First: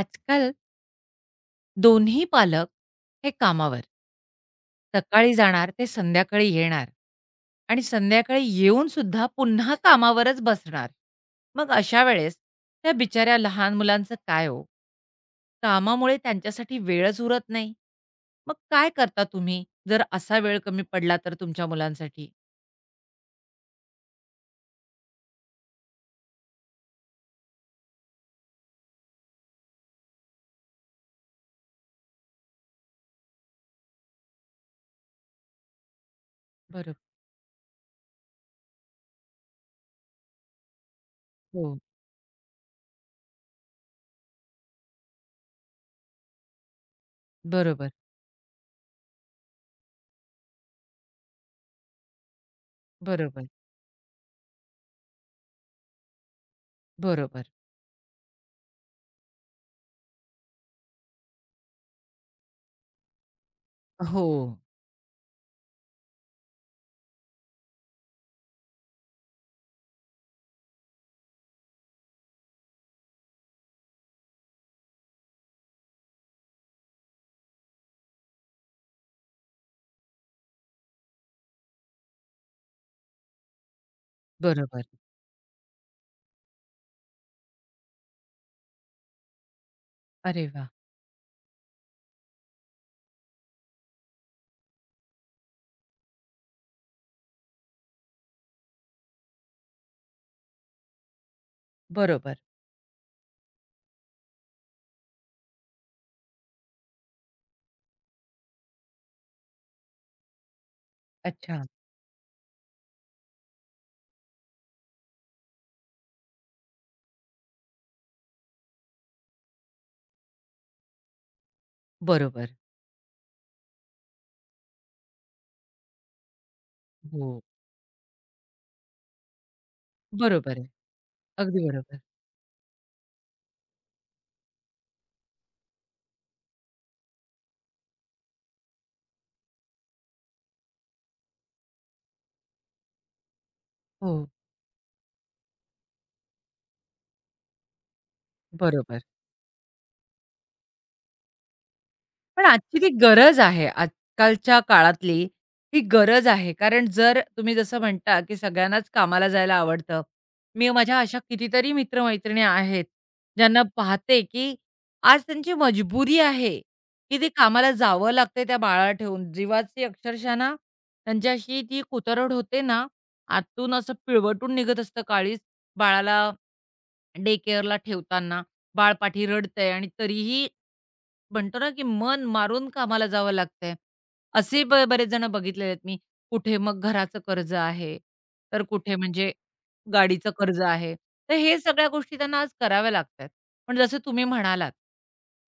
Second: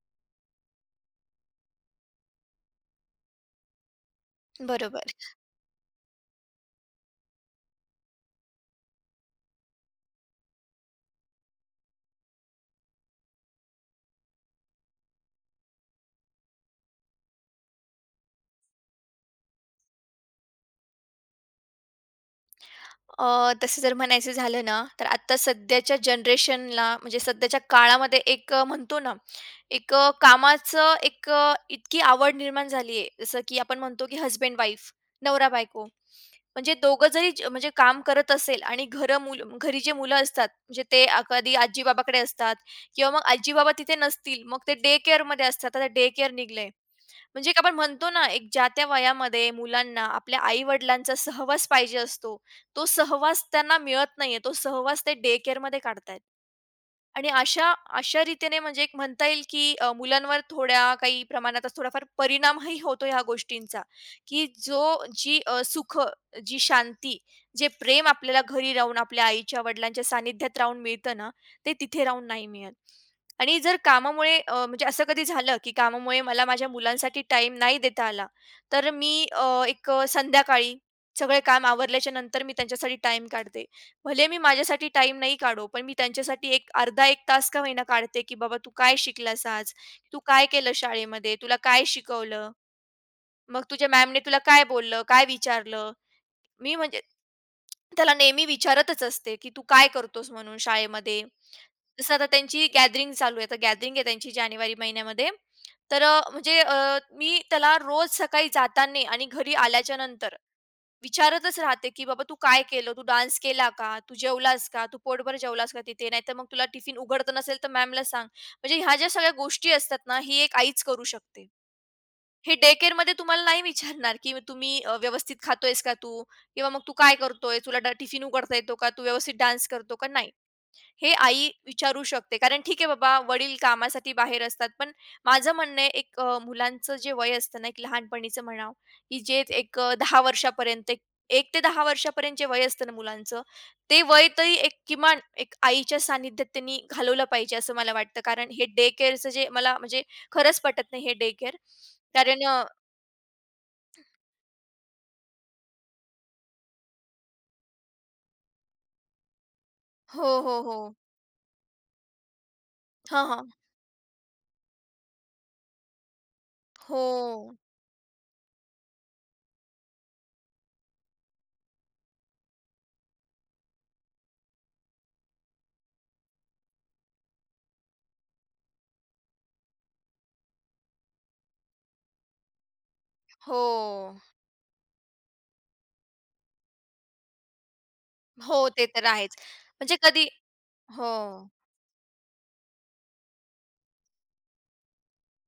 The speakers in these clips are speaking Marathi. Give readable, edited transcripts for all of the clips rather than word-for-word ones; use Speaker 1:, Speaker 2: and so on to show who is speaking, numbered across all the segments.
Speaker 1: आजकाल दोन्ही पालक हे कामावर.
Speaker 2: बरोबर.
Speaker 1: सकाळी जाणार ते संध्याकाळी येणार आणि संध्याकाळी येऊन सुद्धा पुन्हा कामावरच बसणार. मग अशा वेळेस त्या बिचाऱ्या लहान मुलांचं काय हो? कामामुळे त्यांच्यासाठी वेळच उरत नाही. मग काय करता तुम्ही जर असा वेळ कमी पडला तर तुमच्या मुलांसाठी?
Speaker 2: तसं जर म्हणायचं झालं ना, तर आता सध्याच्या जनरेशनला म्हणजे सध्याच्या काळामध्ये एक म्हणतो ना, एक कामाचं एक इतकी आवड निर्माण झाली आहे. जसं की आपण म्हणतो की हसबँड-वाईफ, नवरा-बायको. म्हणजे
Speaker 1: बरोबर.
Speaker 2: दोघं जरी म्हणजे काम करत असेल आणि घरं मुल घरी जे मुलं असतात, म्हणजे ते कधी
Speaker 1: हो.
Speaker 2: आजी-बाबाकडे असतात किंवा मग आजी-बाबा तिथे नसतील. मग ते डे केअरमध्ये असतात. आता डे केअर निघलंय. म्हणजे एक आपण
Speaker 1: बरोबर,
Speaker 2: म्हणतो ना, एक ज्या त्या वयामध्ये मुलांना आपल्या आई-वडिलांचा सहवास पाहिजे असतो. तो सहवास
Speaker 1: बरोबर,
Speaker 2: त्यांना मिळत नाहीये. तो सहवास ते डे केअरमध्ये काढतायेत. आणि
Speaker 1: बरोबर.
Speaker 2: अशा अशा रीतीने म्हणजे एक म्हणता येईल, की मुलांवर थोड्या काही प्रमाणात आज थोडाफार परिणामही होतो ह्या गोष्टींचा,
Speaker 1: हो,
Speaker 2: की जी सुख, जी शांती, जे प्रेम आपल्याला घरी राहून आपल्या आईच्या, वडिलांच्या सानिध्यात राहून मिळतं ना, ते तिथे राहून नाही मिळत. आणि जर कामामुळे म्हणजे असं कधी झालं, की कामामुळे मला माझ्या मुलांसाठी टाईम नाही देता आला, तर मी एक संध्याकाळी सगळे काम आवरल्याच्या नंतर मी त्यांच्यासाठी टाईम काढते. भले मी
Speaker 1: बरोबर.
Speaker 2: माझ्यासाठी टाईम नाही काढू, पण मी त्यांच्यासाठी एक अर्धा 1 तास का होईना काढते, की "बाबा तू काय शिकलास आज? तू काय
Speaker 1: अरे वाह!
Speaker 2: केलं शाळेमध्ये? तुला काय शिकवलं? मग तुझ्या मॅमने तुला काय बोललं? काय विचारलं?" मी म्हणजे त्याला नेहमी विचारतच असते, की "तू काय करतोस म्हणून शाळेमध्ये?" जसं आता
Speaker 1: बरोबर.
Speaker 2: त्यांची गॅदरिंग चालू आहे. आता गॅदरिंग आहे त्यांची जानेवारी महिन्यामध्ये. तर म्हणजे मी त्याला रोज सकाळी जाताना आणि घरी आल्याच्यानंतर विचारतच
Speaker 1: अच्छा.
Speaker 2: राहते, की "बाबा तू काय केलं? तू डान्स केला का? तू जेवलास का? तू पोटभर जेवलास का तिथे? नाहीतर मग तुला टिफिन उघडत नसेल तर मॅमला सांग." म्हणजे ह्या ज्या सगळ्या गोष्टी असतात ना, ही एक आईच करू शकते. हे
Speaker 1: बरोबर.
Speaker 2: डे केअरमध्ये तुम्हाला नाही विचारणार, की तुम्ही व्यवस्थित खातोयस का तू? किंवा मग तू काय
Speaker 1: हो.
Speaker 2: करतोय? तुला टिफिन उघडता येतो का? तू व्यवस्थित डान्स करतो का? नाही.
Speaker 1: बरोबर आहे.
Speaker 2: हे आई
Speaker 1: अगदी बरोबर.
Speaker 2: विचारू शकते. कारण ठीक आहे बाबा, वडील कामासाठी बाहेर असतात. पण माझं म्हणणं आहे एक मुलांचं जे वय असतं ना, एक लहानपणीचं म्हणावं, की जे एक 10 वर्षापर्यंत, 1 ते 10 वर्षापर्यंत जे वय असतं ना मुलांचं, ते
Speaker 1: हो,
Speaker 2: वय तरी एक किमान एक आईच्या सानिध्यात त्यांनी घालवलं पाहिजे असं मला वाटतं. कारण हे डे
Speaker 1: बरोबर.
Speaker 2: केअरचं जे मला म्हणजे खरंच पटत नाही हे डे केअर. कारण
Speaker 1: पण आजची ती गरज आहे, आजकालच्या काळातली ही गरज आहे. कारण जर तुम्ही जसं म्हणता, की सगळ्यांनाच कामाला जायला आवडतं.
Speaker 2: हो, हो,
Speaker 1: मी
Speaker 2: हो.
Speaker 1: माझ्या अशा कितीतरी मित्र-मैत्रिणी आहेत,
Speaker 2: हां, हां.
Speaker 1: ज्यांना पाहते, की आज त्यांची मजबुरी आहे, की ते
Speaker 2: हो,
Speaker 1: कामाला जावं लागतंय त्या बाळाला ठेवून. जीवाची अक्षरशः ना त्यांच्याशी ती कुतरड होते ना, आतून असं पिळवटून निघत असतं काळीज. बाळाला डे केअरला ठेवताना बाळपाठी रडतंय आणि तरीही म्हणतो ना, की मन मारून कामाला जावं
Speaker 2: हो,
Speaker 1: लागतंय. असे बरेच जण बघितलेले आहेत मी. कुठे मग घराचं कर्ज आहे, तर
Speaker 2: हो. ते
Speaker 1: कुठे
Speaker 2: तर
Speaker 1: म्हणजे
Speaker 2: आहेच. म्हणजे कधी
Speaker 1: गाडीचं कर्ज आहे.
Speaker 2: हो.
Speaker 1: तर हे सगळ्या गोष्टी त्यांना आज कराव्या लागतायत. पण जसं तुम्ही म्हणालात,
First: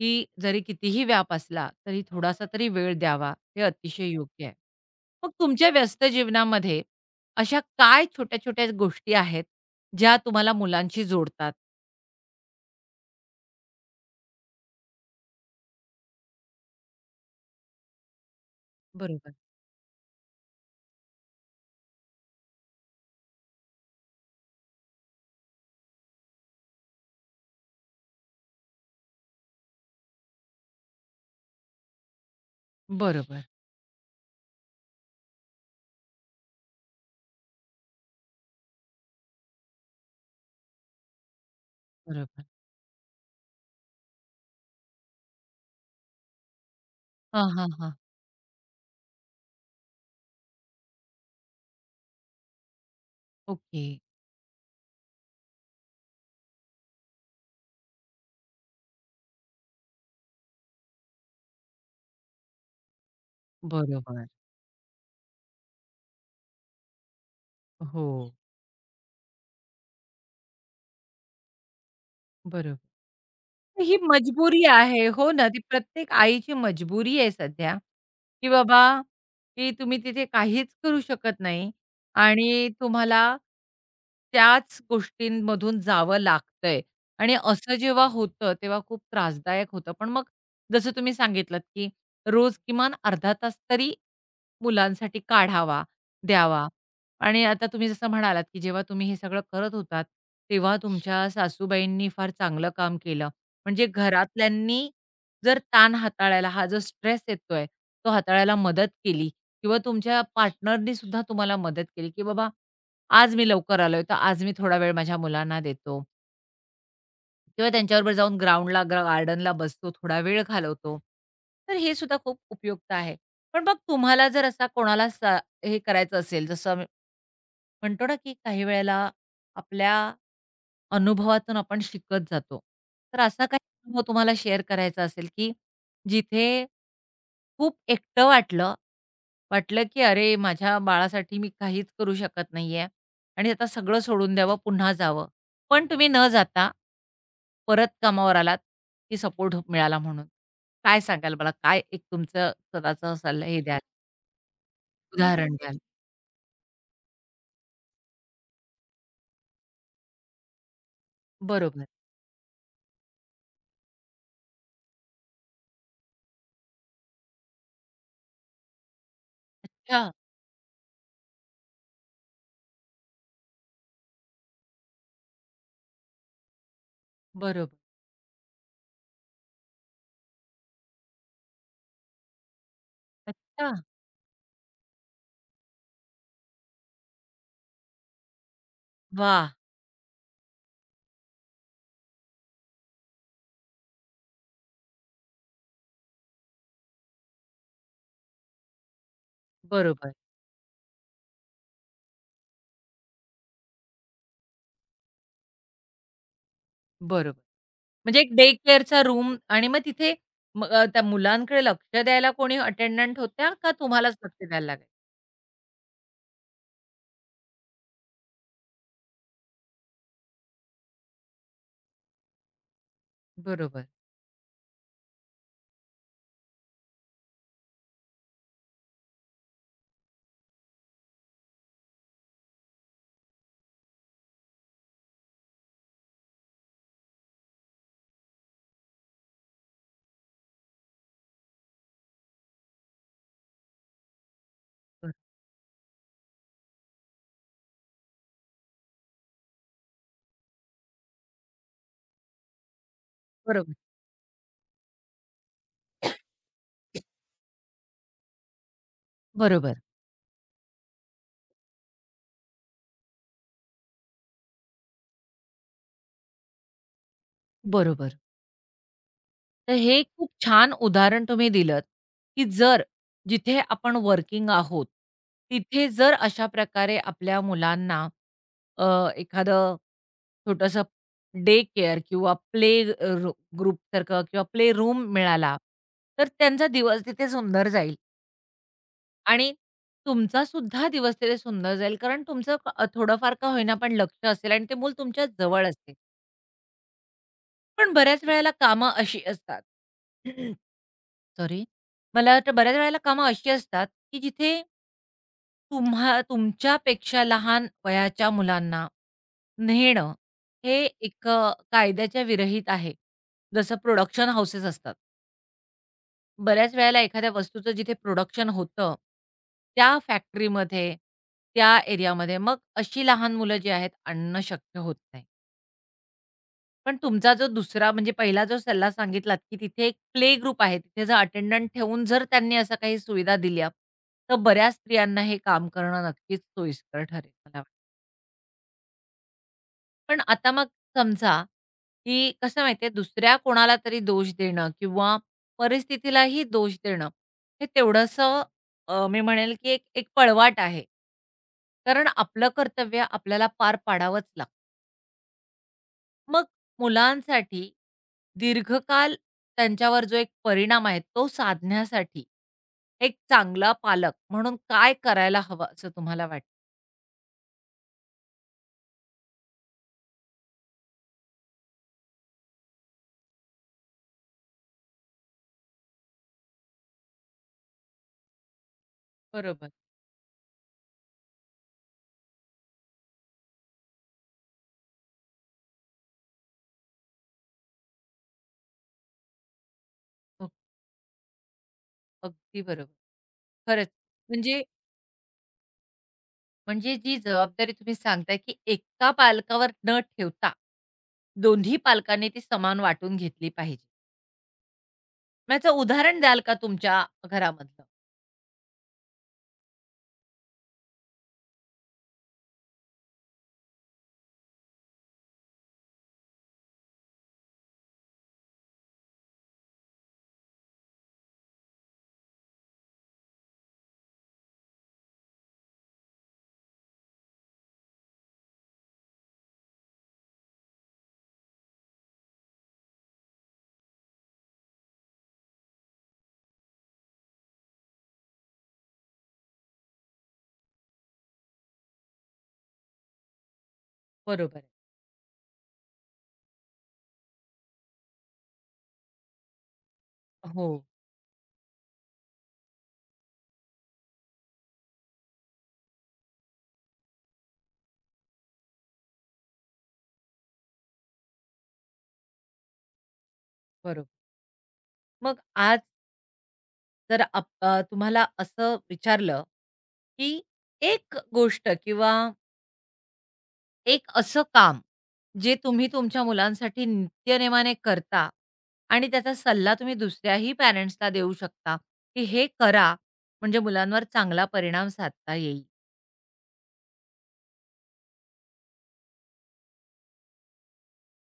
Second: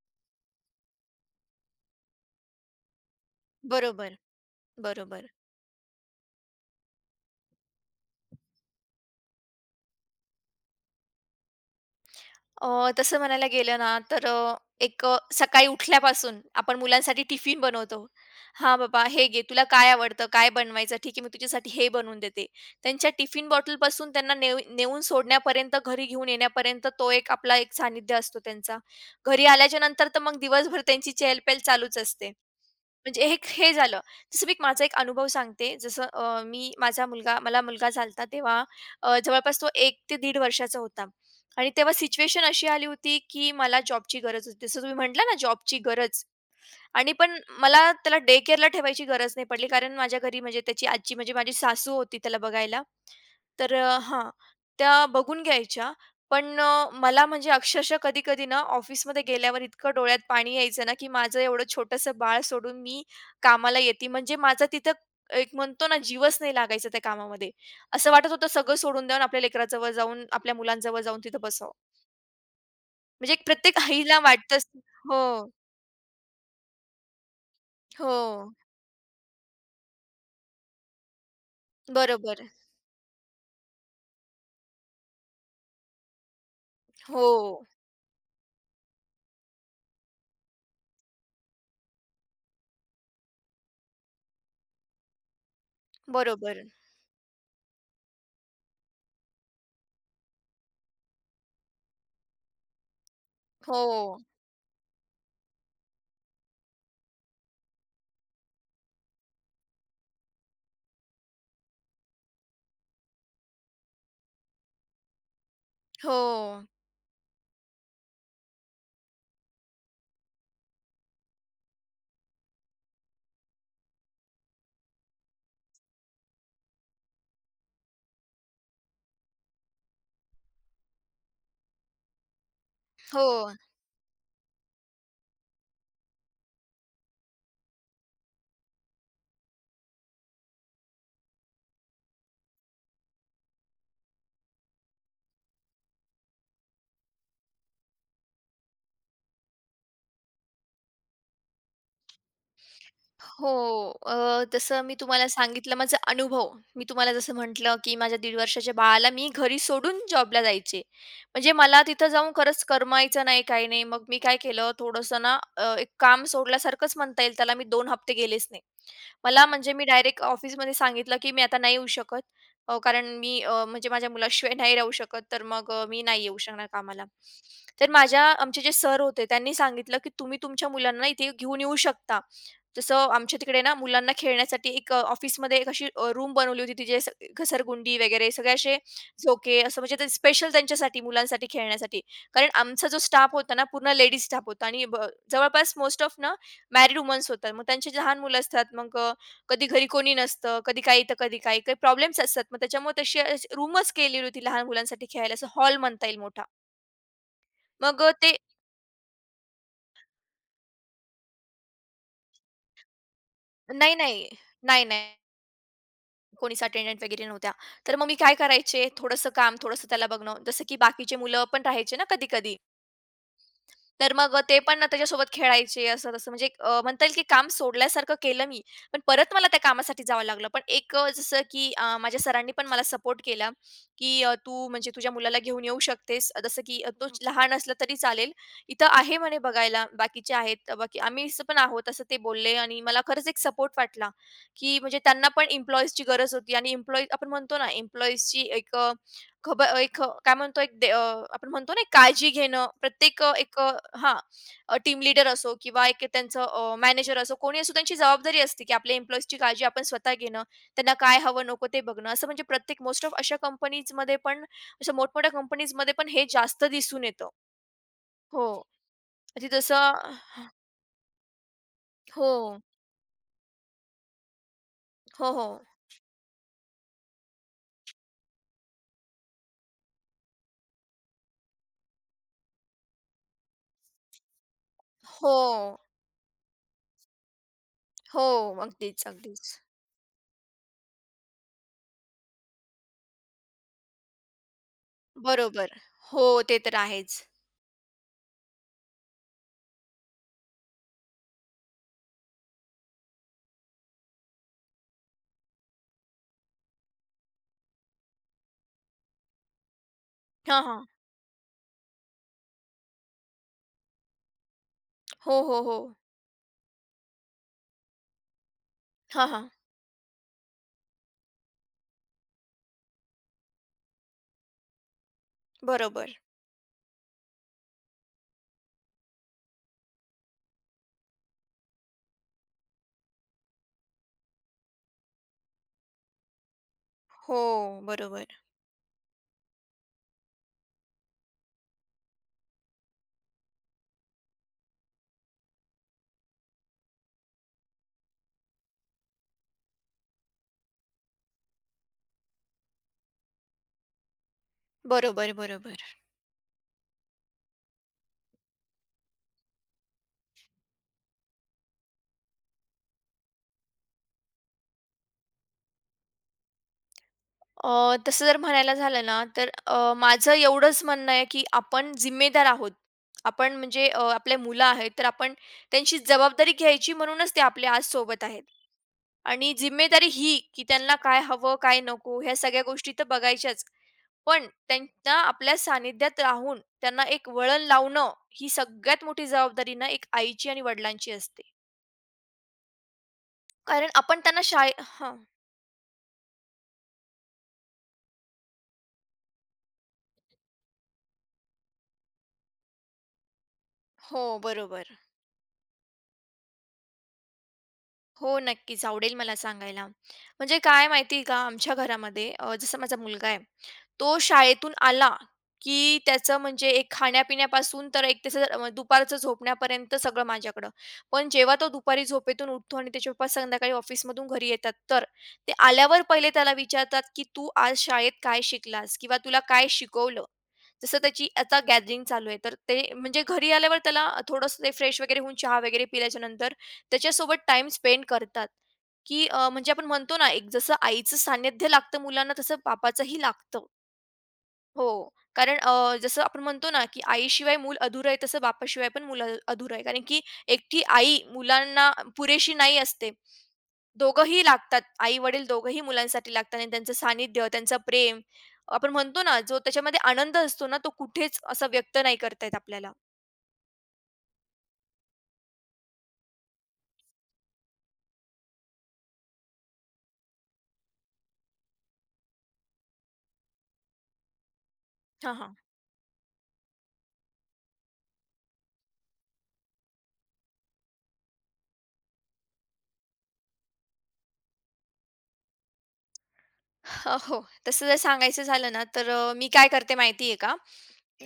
Speaker 1: की जरी कितीही व्याप असला, तरी थोडासा तरी वेळ द्यावा. हे अतिशय
Speaker 2: बरोबर,
Speaker 1: योग्य आहे.
Speaker 2: बरोबर.
Speaker 1: मग तुमच्या व्यस्त जीवनामध्ये अशा काय छोट्या-छोट्या गोष्टी आहेत, ज्या तुम्हाला मुलांशी जोडतात?
Speaker 2: तसं म्हणायला गेलं ना, तर एक सकाळी उठल्यापासून आपण मुलांसाठी टिफिन बनवतो. "हां बाबा, हे
Speaker 1: बरोबर.
Speaker 2: घे, तुला काय आवडतं? काय बनवायचं? ठीक आहे, मी तुझ्यासाठी हे बनवून देते." त्यांच्या टिफिन बॉटलपासून त्यांना नेऊन सोडण्यापर्यंत, घरी घेऊन येण्यापर्यंत तो एक आपला एक सानिध्य असतो त्यांचा. घरी आल्याच्या नंतर तर मग दिवसभर त्यांची चहल चालूच असते. म्हणजे हे
Speaker 1: बरोबर,
Speaker 2: हे झालं. जसं मी माझा एक अनुभव सांगते. जसं मी माझा मुलगा मला मुलगा झाला तेव्हा जवळपास तो 1 ते दीड वर्षाचा होता. आणि तेव्हा सिच्युएशन
Speaker 1: बरोबर.
Speaker 2: अशी आली होती, की मला जॉबची गरज होती. जसं तुम्ही म्हटला ना जॉबची गरज आणि पण
Speaker 1: हां, हां,
Speaker 2: मला
Speaker 1: हां.
Speaker 2: त्याला डे केअरला ठेवायची गरज नाही पडली, कारण माझ्या घरी म्हणजे त्याची आजी म्हणजे माझी सासू होती त्याला बघायला. तर
Speaker 1: ओके.
Speaker 2: हां, त्या बघून घ्यायच्या. पण मला म्हणजे अक्षरशः कधी-कधी ना ऑफिसमध्ये गेल्यावर इतकं डोळ्यात पाणी यायचं ना, की माझं एवढं छोटंसं बाळ सोडून मी कामाला येते.
Speaker 1: बरोबर.
Speaker 2: म्हणजे माझा तिथं एक म्हणतो ना जीवच नाही लागायचा त्या कामामध्ये. असं वाटत
Speaker 1: हो,
Speaker 2: होतं सगळं सोडून द्यावं आपल्या लेकराजवळ जाऊन, आपल्या मुलांजवळ जाऊन तिथं बसावं.
Speaker 1: बरोबर.
Speaker 2: म्हणजे एक प्रत्येक
Speaker 1: ही
Speaker 2: आईला
Speaker 1: मजबुरी
Speaker 2: वाटतंच
Speaker 1: आहे.
Speaker 2: हो,
Speaker 1: हो ना, ती प्रत्येक आईची मजबुरी आहे सध्या,
Speaker 2: हो.
Speaker 1: की बाबा, की तुम्ही तिथे काहीच करू शकत नाही
Speaker 2: बरोबर.
Speaker 1: आणि तुम्हाला त्याच गोष्टींमधून जावं लागतंय
Speaker 2: हो,
Speaker 1: आणि असं जेव्हा होतं, तेव्हा खूप त्रासदायक होतं. पण मग जसं तुम्ही सांगितलत, की रोज किमान अर्धा तास तरी मुलांसाठी काढावा,
Speaker 2: बरोबर.
Speaker 1: द्यावा आणि आता तुम्ही जसं म्हणालात, की जेव्हा तुम्ही हे सगळं करत होतात, तेव्हा तुमच्या सासूबाईंनी फार चांगलं काम केलं. म्हणजे
Speaker 2: हो,
Speaker 1: घरातल्यांनी जर ताण हाताळायला, हा जो स्ट्रेस येतोय, तो हाताळायला मदत केली किंवा तुमच्या पार्टनरनी सुद्धा तुम्हाला मदत केली, की बाबा आज मी लवकर आलोय, तर आज मी थोडा वेळ माझ्या मुलांना देतो
Speaker 2: हो,
Speaker 1: किंवा त्यांच्याबरोबर जाऊन ग्राउंडला, गार्डनला बसतो, थोडा वेळ घालवतो. तर हे सुद्धा खूप उपयुक्त आहे. पण मग तुम्हाला जर असा कोणाला सा हे करायचं असेल, जसं आम्ही म्हणतो ना, की काही वेळेला आपल्या अनुभवातून आपण शिकत जातो. तर असा
Speaker 2: हो.
Speaker 1: काही अनुभव तुम्हाला शेअर करायचा असेल, की जिथे खूप एकटं वाटलं, वाटलं की "अरे, माझ्या बाळासाठी मी काहीच करू शकत नाहीये आणि आता सगळं सोडून द्यावं, पुन्हा जावं." पण तुम्ही न जाता परत कामावर आलात, की सपोर्ट मिळाला म्हणून. काय सांगाल मला? काय एक तुमचं स्वतःचं सल्ला हे द्याल,
Speaker 2: हो. जसं मी तुम्हाला
Speaker 1: उदाहरण
Speaker 2: सांगितलं
Speaker 1: द्याल?
Speaker 2: माझा अनुभव. मी तुम्हाला जसं म्हटलं, की माझ्या दीड वर्षाच्या बाळाला मी घरी सोडून जॉबला जायचे. म्हणजे मला
Speaker 1: बरोबर.
Speaker 2: तिथं जाऊन खरंच करमायचं नाही, काही नाही. मग मी काय केलं थोडंसं ना एक काम सोडल्यासारखंच म्हणता येईल त्याला. मी 2 हफ्ते गेलेच नाही. मला म्हणजे मी
Speaker 1: अच्छा.
Speaker 2: डायरेक्ट ऑफिसमध्ये सांगितलं, की मी आता नाही येऊ शकत. कारण मी म्हणजे माझ्या मुलाशिवाय नाही राहू शकत. तर मग मी नाही येऊ शकणार कामाला.
Speaker 1: बरोबर.
Speaker 2: तर आमचे जे सर होते त्यांनी सांगितलं, की तुम्ही तुमच्या मुलांना इथे घेऊन येऊ शकता. जसं आमच्या तिकडे ना
Speaker 1: अच्छा.
Speaker 2: मुलांना खेळण्यासाठी एक ऑफिसमध्ये एक अशी रूम बनवली होती तिचे घसरगुंडी वगैरे सगळे असे
Speaker 1: वाह!
Speaker 2: झोके असं म्हणजे ते स्पेशल त्यांच्यासाठी मुलांसाठी खेळण्यासाठी कारण आमचा जो स्टाफ होता ना पूर्ण लेडीज स्टाफ होता आणि जवळपास मोस्ट ऑफ ना मॅरिड वुमन्स होतात मग त्यांचे लहान मुलं असतात मग कधी घरी कोणी
Speaker 1: बरोबर.
Speaker 2: नसतं कधी काही तर कधी काही काही प्रॉब्लेम्स असतात मग त्याच्यामुळे तशी रूमच केलेली होती लहान मुलांसाठी खेळायला असं हॉल म्हणता येईल मोठा
Speaker 1: बरोबर.
Speaker 2: मग
Speaker 1: म्हणजे
Speaker 2: ते
Speaker 1: एक डे केअरचा रूम आणि मग तिथे मग त्या मुलांकडे लक्ष द्यायला कोणी अटेंडंट होत्या का
Speaker 2: नाही
Speaker 1: तुम्हालाच
Speaker 2: नाही
Speaker 1: लक्ष द्यायला
Speaker 2: नाही
Speaker 1: लागायचं?
Speaker 2: नाही कोणीच अटेंडंट वगैरे नव्हत्या. तर मग मी काय करायचे, थोडंसं काम, थोडंसं त्याला बघणं. जसं की बाकीचे मुलं पण राहायचे ना कधी-कधी.
Speaker 1: बरोबर.
Speaker 2: तर मग ते पण ना त्याच्यासोबत खेळायचे असं तसं म्हणजे एक, म्हणता येईल की काम सोडल्यासारखं केलं मी. पण परत मला त्या कामासाठी जावं लागलं. पण एक जसं की माझ्या सरांनी पण मला सपोर्ट केला, की "तू म्हणजे तुझ्या मुलाला घेऊन येऊ शकतेस. जसं की तो लहान असला तरी चालेल. इथं आहे म्हणे बघायला, बाकीचे आहेत. बाकी आम्ही पण आहोत." असं ते बोलले आणि मला खरंच एक सपोर्ट वाटला, की म्हणजे
Speaker 1: बरं.
Speaker 2: त्यांना पण एम्प्लॉईजची गरज होती आणि एम्प्लॉई आपण म्हणतो ना एम्प्लॉईजची एक खबर एक काय म्हणतो एक आपण म्हणतो ना, एक काळजी घेणं प्रत्येक एक
Speaker 1: बरोबर.
Speaker 2: हां, टीम लीडर असो किंवा एक त्यांचं मॅनेजर असो, कोणी असो त्यांची जबाबदारी असते, की आपल्या एम्प्लॉईजची काळजी
Speaker 1: बरोबर,
Speaker 2: आपण स्वतः घेणं, त्यांना काय हवं नको ते बघणं. असं म्हणजे प्रत्येक मोस्ट ऑफ अशा कंपनीजमध्ये पण, अशा मोठमोठ्या कंपनीजमध्ये पण हे जास्त दिसून येतं.
Speaker 1: बरोबर.
Speaker 2: हो. म्हणजे
Speaker 1: तर
Speaker 2: जसं
Speaker 1: हे खूप छान उदाहरण तुम्ही दिलंत,
Speaker 2: हो,
Speaker 1: की जिथे आपण वर्किंग आहोत,
Speaker 2: हो, हो.
Speaker 1: तिथे जर अशा प्रकारे आपल्या मुलांना अ, एखादं छोटंसं डे केअर किंवा प्ले अ, रू किंवा प्ले रूम
Speaker 2: हो,
Speaker 1: मिळाला, तर त्यांचा दिवस तिथे सुंदर जाईल.
Speaker 2: हो. अगदीच,
Speaker 1: आणि
Speaker 2: अगदीच.
Speaker 1: तुमचा सुद्धा दिवस तिथे सुंदर जाईल कारण थोडंफार का होईना पण लक्ष असेल आणि ते मूल तुमच्या जवळ
Speaker 2: बरोबर.
Speaker 1: असते.
Speaker 2: हो, ते तर आहेच.
Speaker 1: पण बऱ्याच वेळेला कामं अशी असतात सॉरी. मला वाटतं बऱ्याच वेळेला कामं अशी असतात, की जिथे तुमच्यापेक्षा लहान वयाच्या मुलांना नेणं
Speaker 2: हां,
Speaker 1: हे
Speaker 2: हां.
Speaker 1: एक कायद्याच्या विरहित आहे. जसं प्रोडक्शन हाउसेस असतात.
Speaker 2: हो, हो, हो.
Speaker 1: बऱ्याच वेळेला एखाद्या वस्तूचं जिथे प्रोडक्शन होतं,
Speaker 2: हां, हां.
Speaker 1: त्या फॅक्टरीमध्ये, त्या एरियामध्ये मग अशी लहान मुलं जी आहेत आणणं शक्य होत नाही.
Speaker 2: बरोबर.
Speaker 1: पण तुमचा जो दुसरा म्हणजे पहिला जो सल्ला सांगितलात, की तिथे एक प्ले ग्रुप आहे, तिथे जर अटेंडंट ठेवून जर त्यांनी अशा काही सुविधा दिल्या, तर बऱ्याच स्त्रियांना हे काम करणं नक्कीच सोयीस्कर ठरेल
Speaker 2: हो,
Speaker 1: मला वाटतं.
Speaker 2: बरोबर.
Speaker 1: पण आता मग समजा, की कसं माहिती आहे दुसऱ्या कोणाला तरी दोष देणं किंवा परिस्थितीलाही दोष देणं, हे तेवढंसं मी म्हणेल, की एक एक पळवाट आहे. कारण आपलं कर्तव्य आपल्याला पार पाडावंच लागतं.
Speaker 2: बरोबर, बरोबर.
Speaker 1: मग मुलांसाठी दीर्घकाल त्यांच्यावर जो एक परिणाम आहे, तो साधण्यासाठी एक चांगला पालक म्हणून काय करायला हवं असं तुम्हाला वाटतं?
Speaker 2: तसं जर म्हणायला झालं ना, तर माझं एवढंच म्हणणं आहे, की आपण जिम्मेदार आहोत. आपण म्हणजे आपले मुलं आहेत, तर आपण त्यांची जबाबदारी घ्यायची म्हणूनच ते आपले आज सोबत आहेत. आणि
Speaker 1: बरोबर.
Speaker 2: जिम्मेदारी ही, की त्यांना काय हवं, काय नको ह्या सगळ्या गोष्टी तर बघायच्याच. पण त्यांना आपल्या सानिध्यात राहून त्यांना एक वळण लावणं, ही सगळ्यात मोठी जबाबदारी ना एक
Speaker 1: अ,
Speaker 2: आईची आणि वडिलांची असते.
Speaker 1: अगदी बरोबर.
Speaker 2: कारण
Speaker 1: खरंच
Speaker 2: आपण त्यांना
Speaker 1: म्हणजे
Speaker 2: शाळे हां.
Speaker 1: म्हणजे जी जबाबदारी तुम्ही सांगताय, की एका पालकावर न ठेवता, दोन्ही पालकांनी ती समान वाटून घेतली पाहिजे.
Speaker 2: हो, बरोबर.
Speaker 1: मग याचं उदाहरण द्याल का तुमच्या घरामधलं?
Speaker 2: हो, नक्कीच आवडेल मला सांगायला. म्हणजे काय माहिती आहे का, आमच्या घरामध्ये जसा माझा मुलगा आहे, तो शाळेतून आला, की त्याचं म्हणजे एक खाण्यापिण्यापासून तर एक त्याचं दुपारचं झोपण्यापर्यंत सगळं माझ्याकडं. पण जेव्हा तो दुपारी झोपेतून उठतो आणि त्याचे पप्पा संध्याकाळी ऑफिसमधून घरी येतात, तर ते आल्यावर पहिले त्याला विचारतात, की "तू आज शाळेत काय शिकलास? किंवा तुला काय शिकवलं?" जसं त्याची आता गॅदरिंग चालू आहे, तर ते म्हणजे घरी आल्यावर त्याला थोडंसं ते फ्रेश वगैरे होऊन चहा वगैरे पिल्याच्या नंतर त्याच्यासोबत टाईम स्पेंड करतात, की म्हणजे आपण म्हणतो ना, एक जसं आईचं सानिध्य लागतं मुलांना, तसं बापाचंही लागतं.
Speaker 1: बरोबर आहे.
Speaker 2: हो. कारण जसं आपण म्हणतो ना, की आईशिवाय मूल अधुरं आहे, तसं बापाशिवाय पण मूल अधुरं आहे. कारण की एकटी
Speaker 1: हो,
Speaker 2: आई मुलांना पुरेशी नाही असते. दोघंही लागतात. आई-वडील दोघंही मुलांसाठी लागतात आणि त्यांचं सानिध्य, त्यांचं प्रेम. आपण म्हणतो ना, जो त्याच्यामध्ये आनंद असतो ना, तो कुठेच असा व्यक्त नाही करता येत आपल्याला.
Speaker 1: बरोबर. मग आज जर तुम्हाला असं विचारलं, की एक गोष्ट किंवा एक असं काम,
Speaker 2: हां, हां.
Speaker 1: जे तुम्ही तुमच्या मुलांसाठी नित्यनेमाने करता आणि त्याचा सल्ला तुम्ही दुसऱ्याही पॅरेंट्सला देऊ शकता, की हे करा, म्हणजे मुलांवर चांगला परिणाम साधता येईल.
Speaker 2: हो. तसं जर सांगायचं झालं ना, तर मी काय करते माहिती आहे का?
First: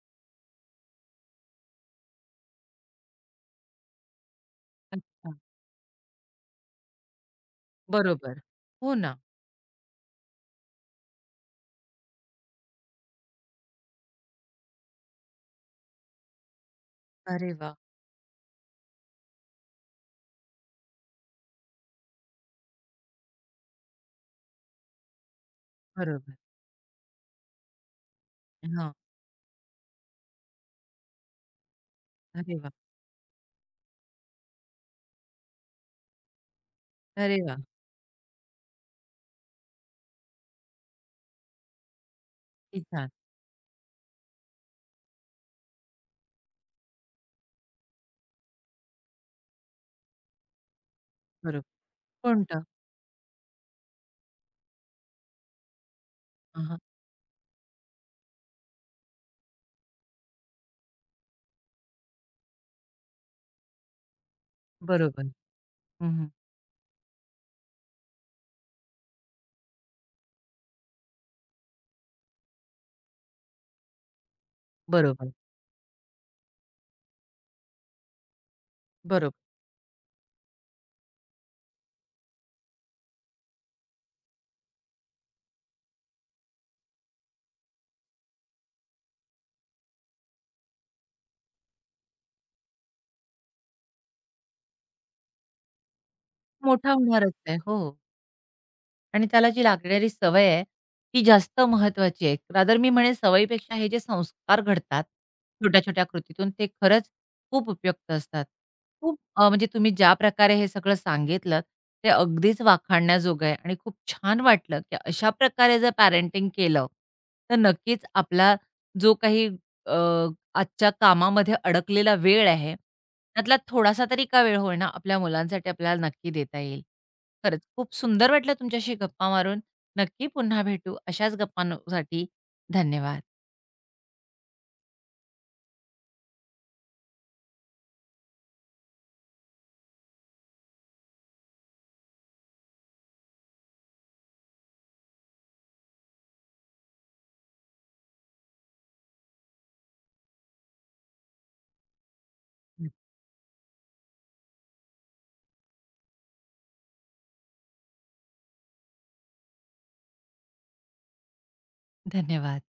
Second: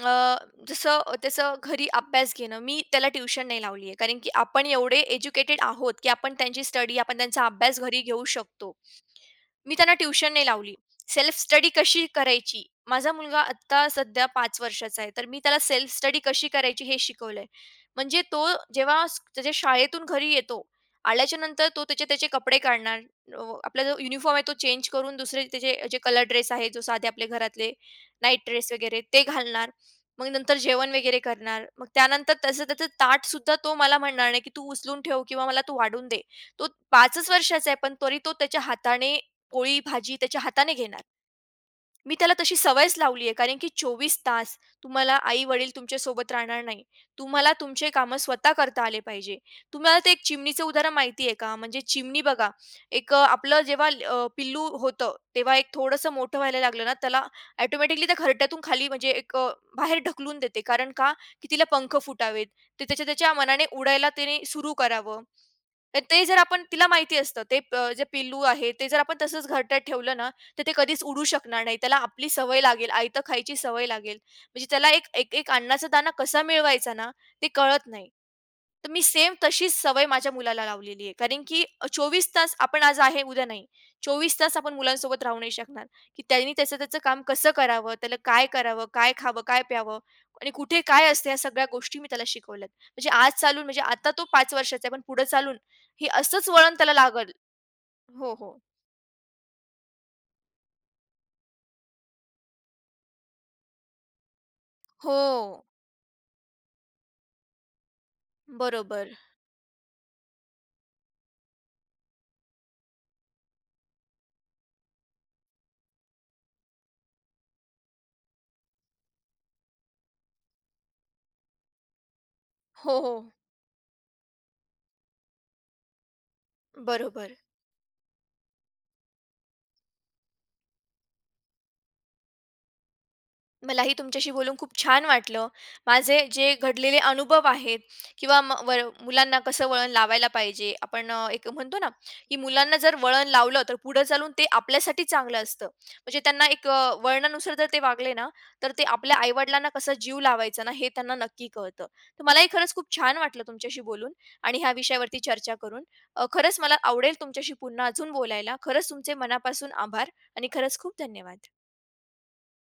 Speaker 2: अ, जसं त्याचं घरी अभ्यास घेणं, मी त्याला ट्युशन नाही लावली आहे. कारण की आपण एवढे
Speaker 1: अच्छा.
Speaker 2: एज्युकेटेड आहोत, की आपण त्यांची स्टडी, आपण त्यांचा अभ्यास घरी घेऊ
Speaker 1: बरोबर.
Speaker 2: शकतो.
Speaker 1: हो ना.
Speaker 2: मी त्यांना ट्युशन नाही लावली. सेल्फ स्टडी कशी करायची? माझा मुलगा आत्ता सध्या 5 वर्षाचा आहे, तर मी त्याला सेल्फ स्टडी कशी करायची हे शिकवलंय.
Speaker 1: अरे वाह!
Speaker 2: म्हणजे तो जेव्हा त्याच्या शाळेतून घरी येतो, आल्याच्यानंतर तो त्याचे त्याचे कपडे काढणार, अ, आपला जो युनिफॉर्म आहे तो चेंज करून दुसरे त्याचे जे कलर
Speaker 1: बरोबर.
Speaker 2: ड्रेस आहे, जो साधे आपले घरातले नाईट ड्रेस
Speaker 1: हां.
Speaker 2: वगैरे ते घालणार. मग नंतर जेवण वगैरे करणार. मग त्यानंतर
Speaker 1: अरे
Speaker 2: त्याचं
Speaker 1: वाह!
Speaker 2: त्याचं ताट सुद्धा तो मला म्हणणार नाही, की "तू उचलून ठेव किंवा मला तू वाढून दे." तो 5च
Speaker 1: अरे वाह!
Speaker 2: वर्षाचा आहे, पण तरी तो त्याच्या हाताने पोळी, भाजी त्याच्या हाताने घेणार. मी त्याला तशी
Speaker 1: किती
Speaker 2: सवयच
Speaker 1: छान.
Speaker 2: लावली आहे कारण की 24 तास तुम्हाला आई-वडील तुमच्यासोबत राहणार नाही. तुम्हाला तुमचे कामं स्वतः करता आले पाहिजे. तुम्हाला ते एक चिमणीचं उदाहरण माहिती आहे का?
Speaker 1: बरोबर.
Speaker 2: म्हणजे चिमणी बघा,
Speaker 1: कोणतं?
Speaker 2: एक आपलं जेव्हा पिल्लू होतं, तेव्हा एक थोडंसं मोठं व्हायला
Speaker 1: हां,
Speaker 2: लागलं ना, त्याला ऑटोमॅटिकली त्या घरट्यातून खाली म्हणजे एक बाहेर ढकलून देते. कारण का? की तिला पंख फुटावेत. ते त्याच्या त्याच्या मनाने उडायला तिने सुरू करावं.
Speaker 1: बरोबर.
Speaker 2: तर ते
Speaker 1: हं,
Speaker 2: जर आपण तिला माहिती असतं, ते जे पिल्लू आहे, ते जर आपण तसंच घरट्यात ठेवलं ना, तर ते कधीच उडू शकणार नाही. त्याला आपली सवय लागेल, आयतं खायची सवय लागेल. म्हणजे त्याला एक
Speaker 1: बरोबर,
Speaker 2: एक एक अन्नाचा दाणा कसा मिळवायचा ना, ते कळत नाही. तर मी सेम
Speaker 1: बरोबर.
Speaker 2: तशीच सवय माझ्या मुलाला लावलेली आहे. कारण की तास आपण आज आहे, उद्या नाही. 24 तास आपण मुलांसोबत राहू नाही शकणार, की त्यांनी त्याचं-त्याचं काम कसं करावं, त्याला काय करावं, काय खावं, काय प्यावं आणि कुठे काय असतं ह्या सगळ्या गोष्टी मी त्याला शिकवल्यात. म्हणजे आज चालून म्हणजे आता तो 5 वर्षाचा आहे, पण पुढे चालून हे असंच वळण त्याला
Speaker 1: मोठा
Speaker 2: लागल.
Speaker 1: होणारच आहे. हो.
Speaker 2: हो, हो.
Speaker 1: आणि त्याला जी लागणारी सवय आहे, ती जास्त महत्वाची आहे. रादर मी म्हणेन सवयीपेक्षा हे जे संस्कार घडतात,
Speaker 2: हो.
Speaker 1: छोट्या-छोट्या कृतीतून ते खरंच खूप उपयुक्त असतात.
Speaker 2: बरोबर.
Speaker 1: खूप अ, म्हणजे तुम्ही ज्या प्रकारे हे सगळं सांगितलंत, ते अगदीच वाखाणण्याजोगं आहे आणि खूप छान वाटलं, की अशा प्रकारे जर पॅरेंटिंग केलं, तर नक्कीच आपला जो काही अ, आजच्या कामामध्ये अडकलेला वेळ आहे,
Speaker 2: हो, हो.
Speaker 1: त्यातला थोडासा तरी का वेळ होईना आपल्या मुलांसाठी आपल्याला नक्की देता येईल.
Speaker 2: बरोबर.
Speaker 1: खरंच खूप सुंदर वाटलं तुमच्याशी गप्पा मारून. नक्की पुन्हा भेटू. अशाच गप्पांसाठी धन्यवाद.
Speaker 2: मलाही तुमच्याशी बोलून खूप छान वाटलं. माझे जे घडलेले अनुभव आहेत किंवा वर मुलांना कसं वळण लावायला पाहिजे. आपण एक म्हणतो ना, की मुलांना जर वळण लावलं, तर पुढं चालून ते आपल्यासाठी चांगलं असतं. म्हणजे त्यांना एक वळणानुसार जर ते वागले ना, तर ते आपल्या आई-वडिलांना कसं जीव लावायचा ना, हे त्यांना नक्की कळतं. तर मलाही खरंच खूप छान वाटलं तुमच्याशी बोलून आणि ह्या विषयावरती चर्चा करून. खरंच मला आवडेल तुमच्याशी पुन्हा अजून बोलायला. खरंच तुमचे मनापासून आभार आणि खरंच खूप धन्यवाद.
Speaker 1: धन्यवाद.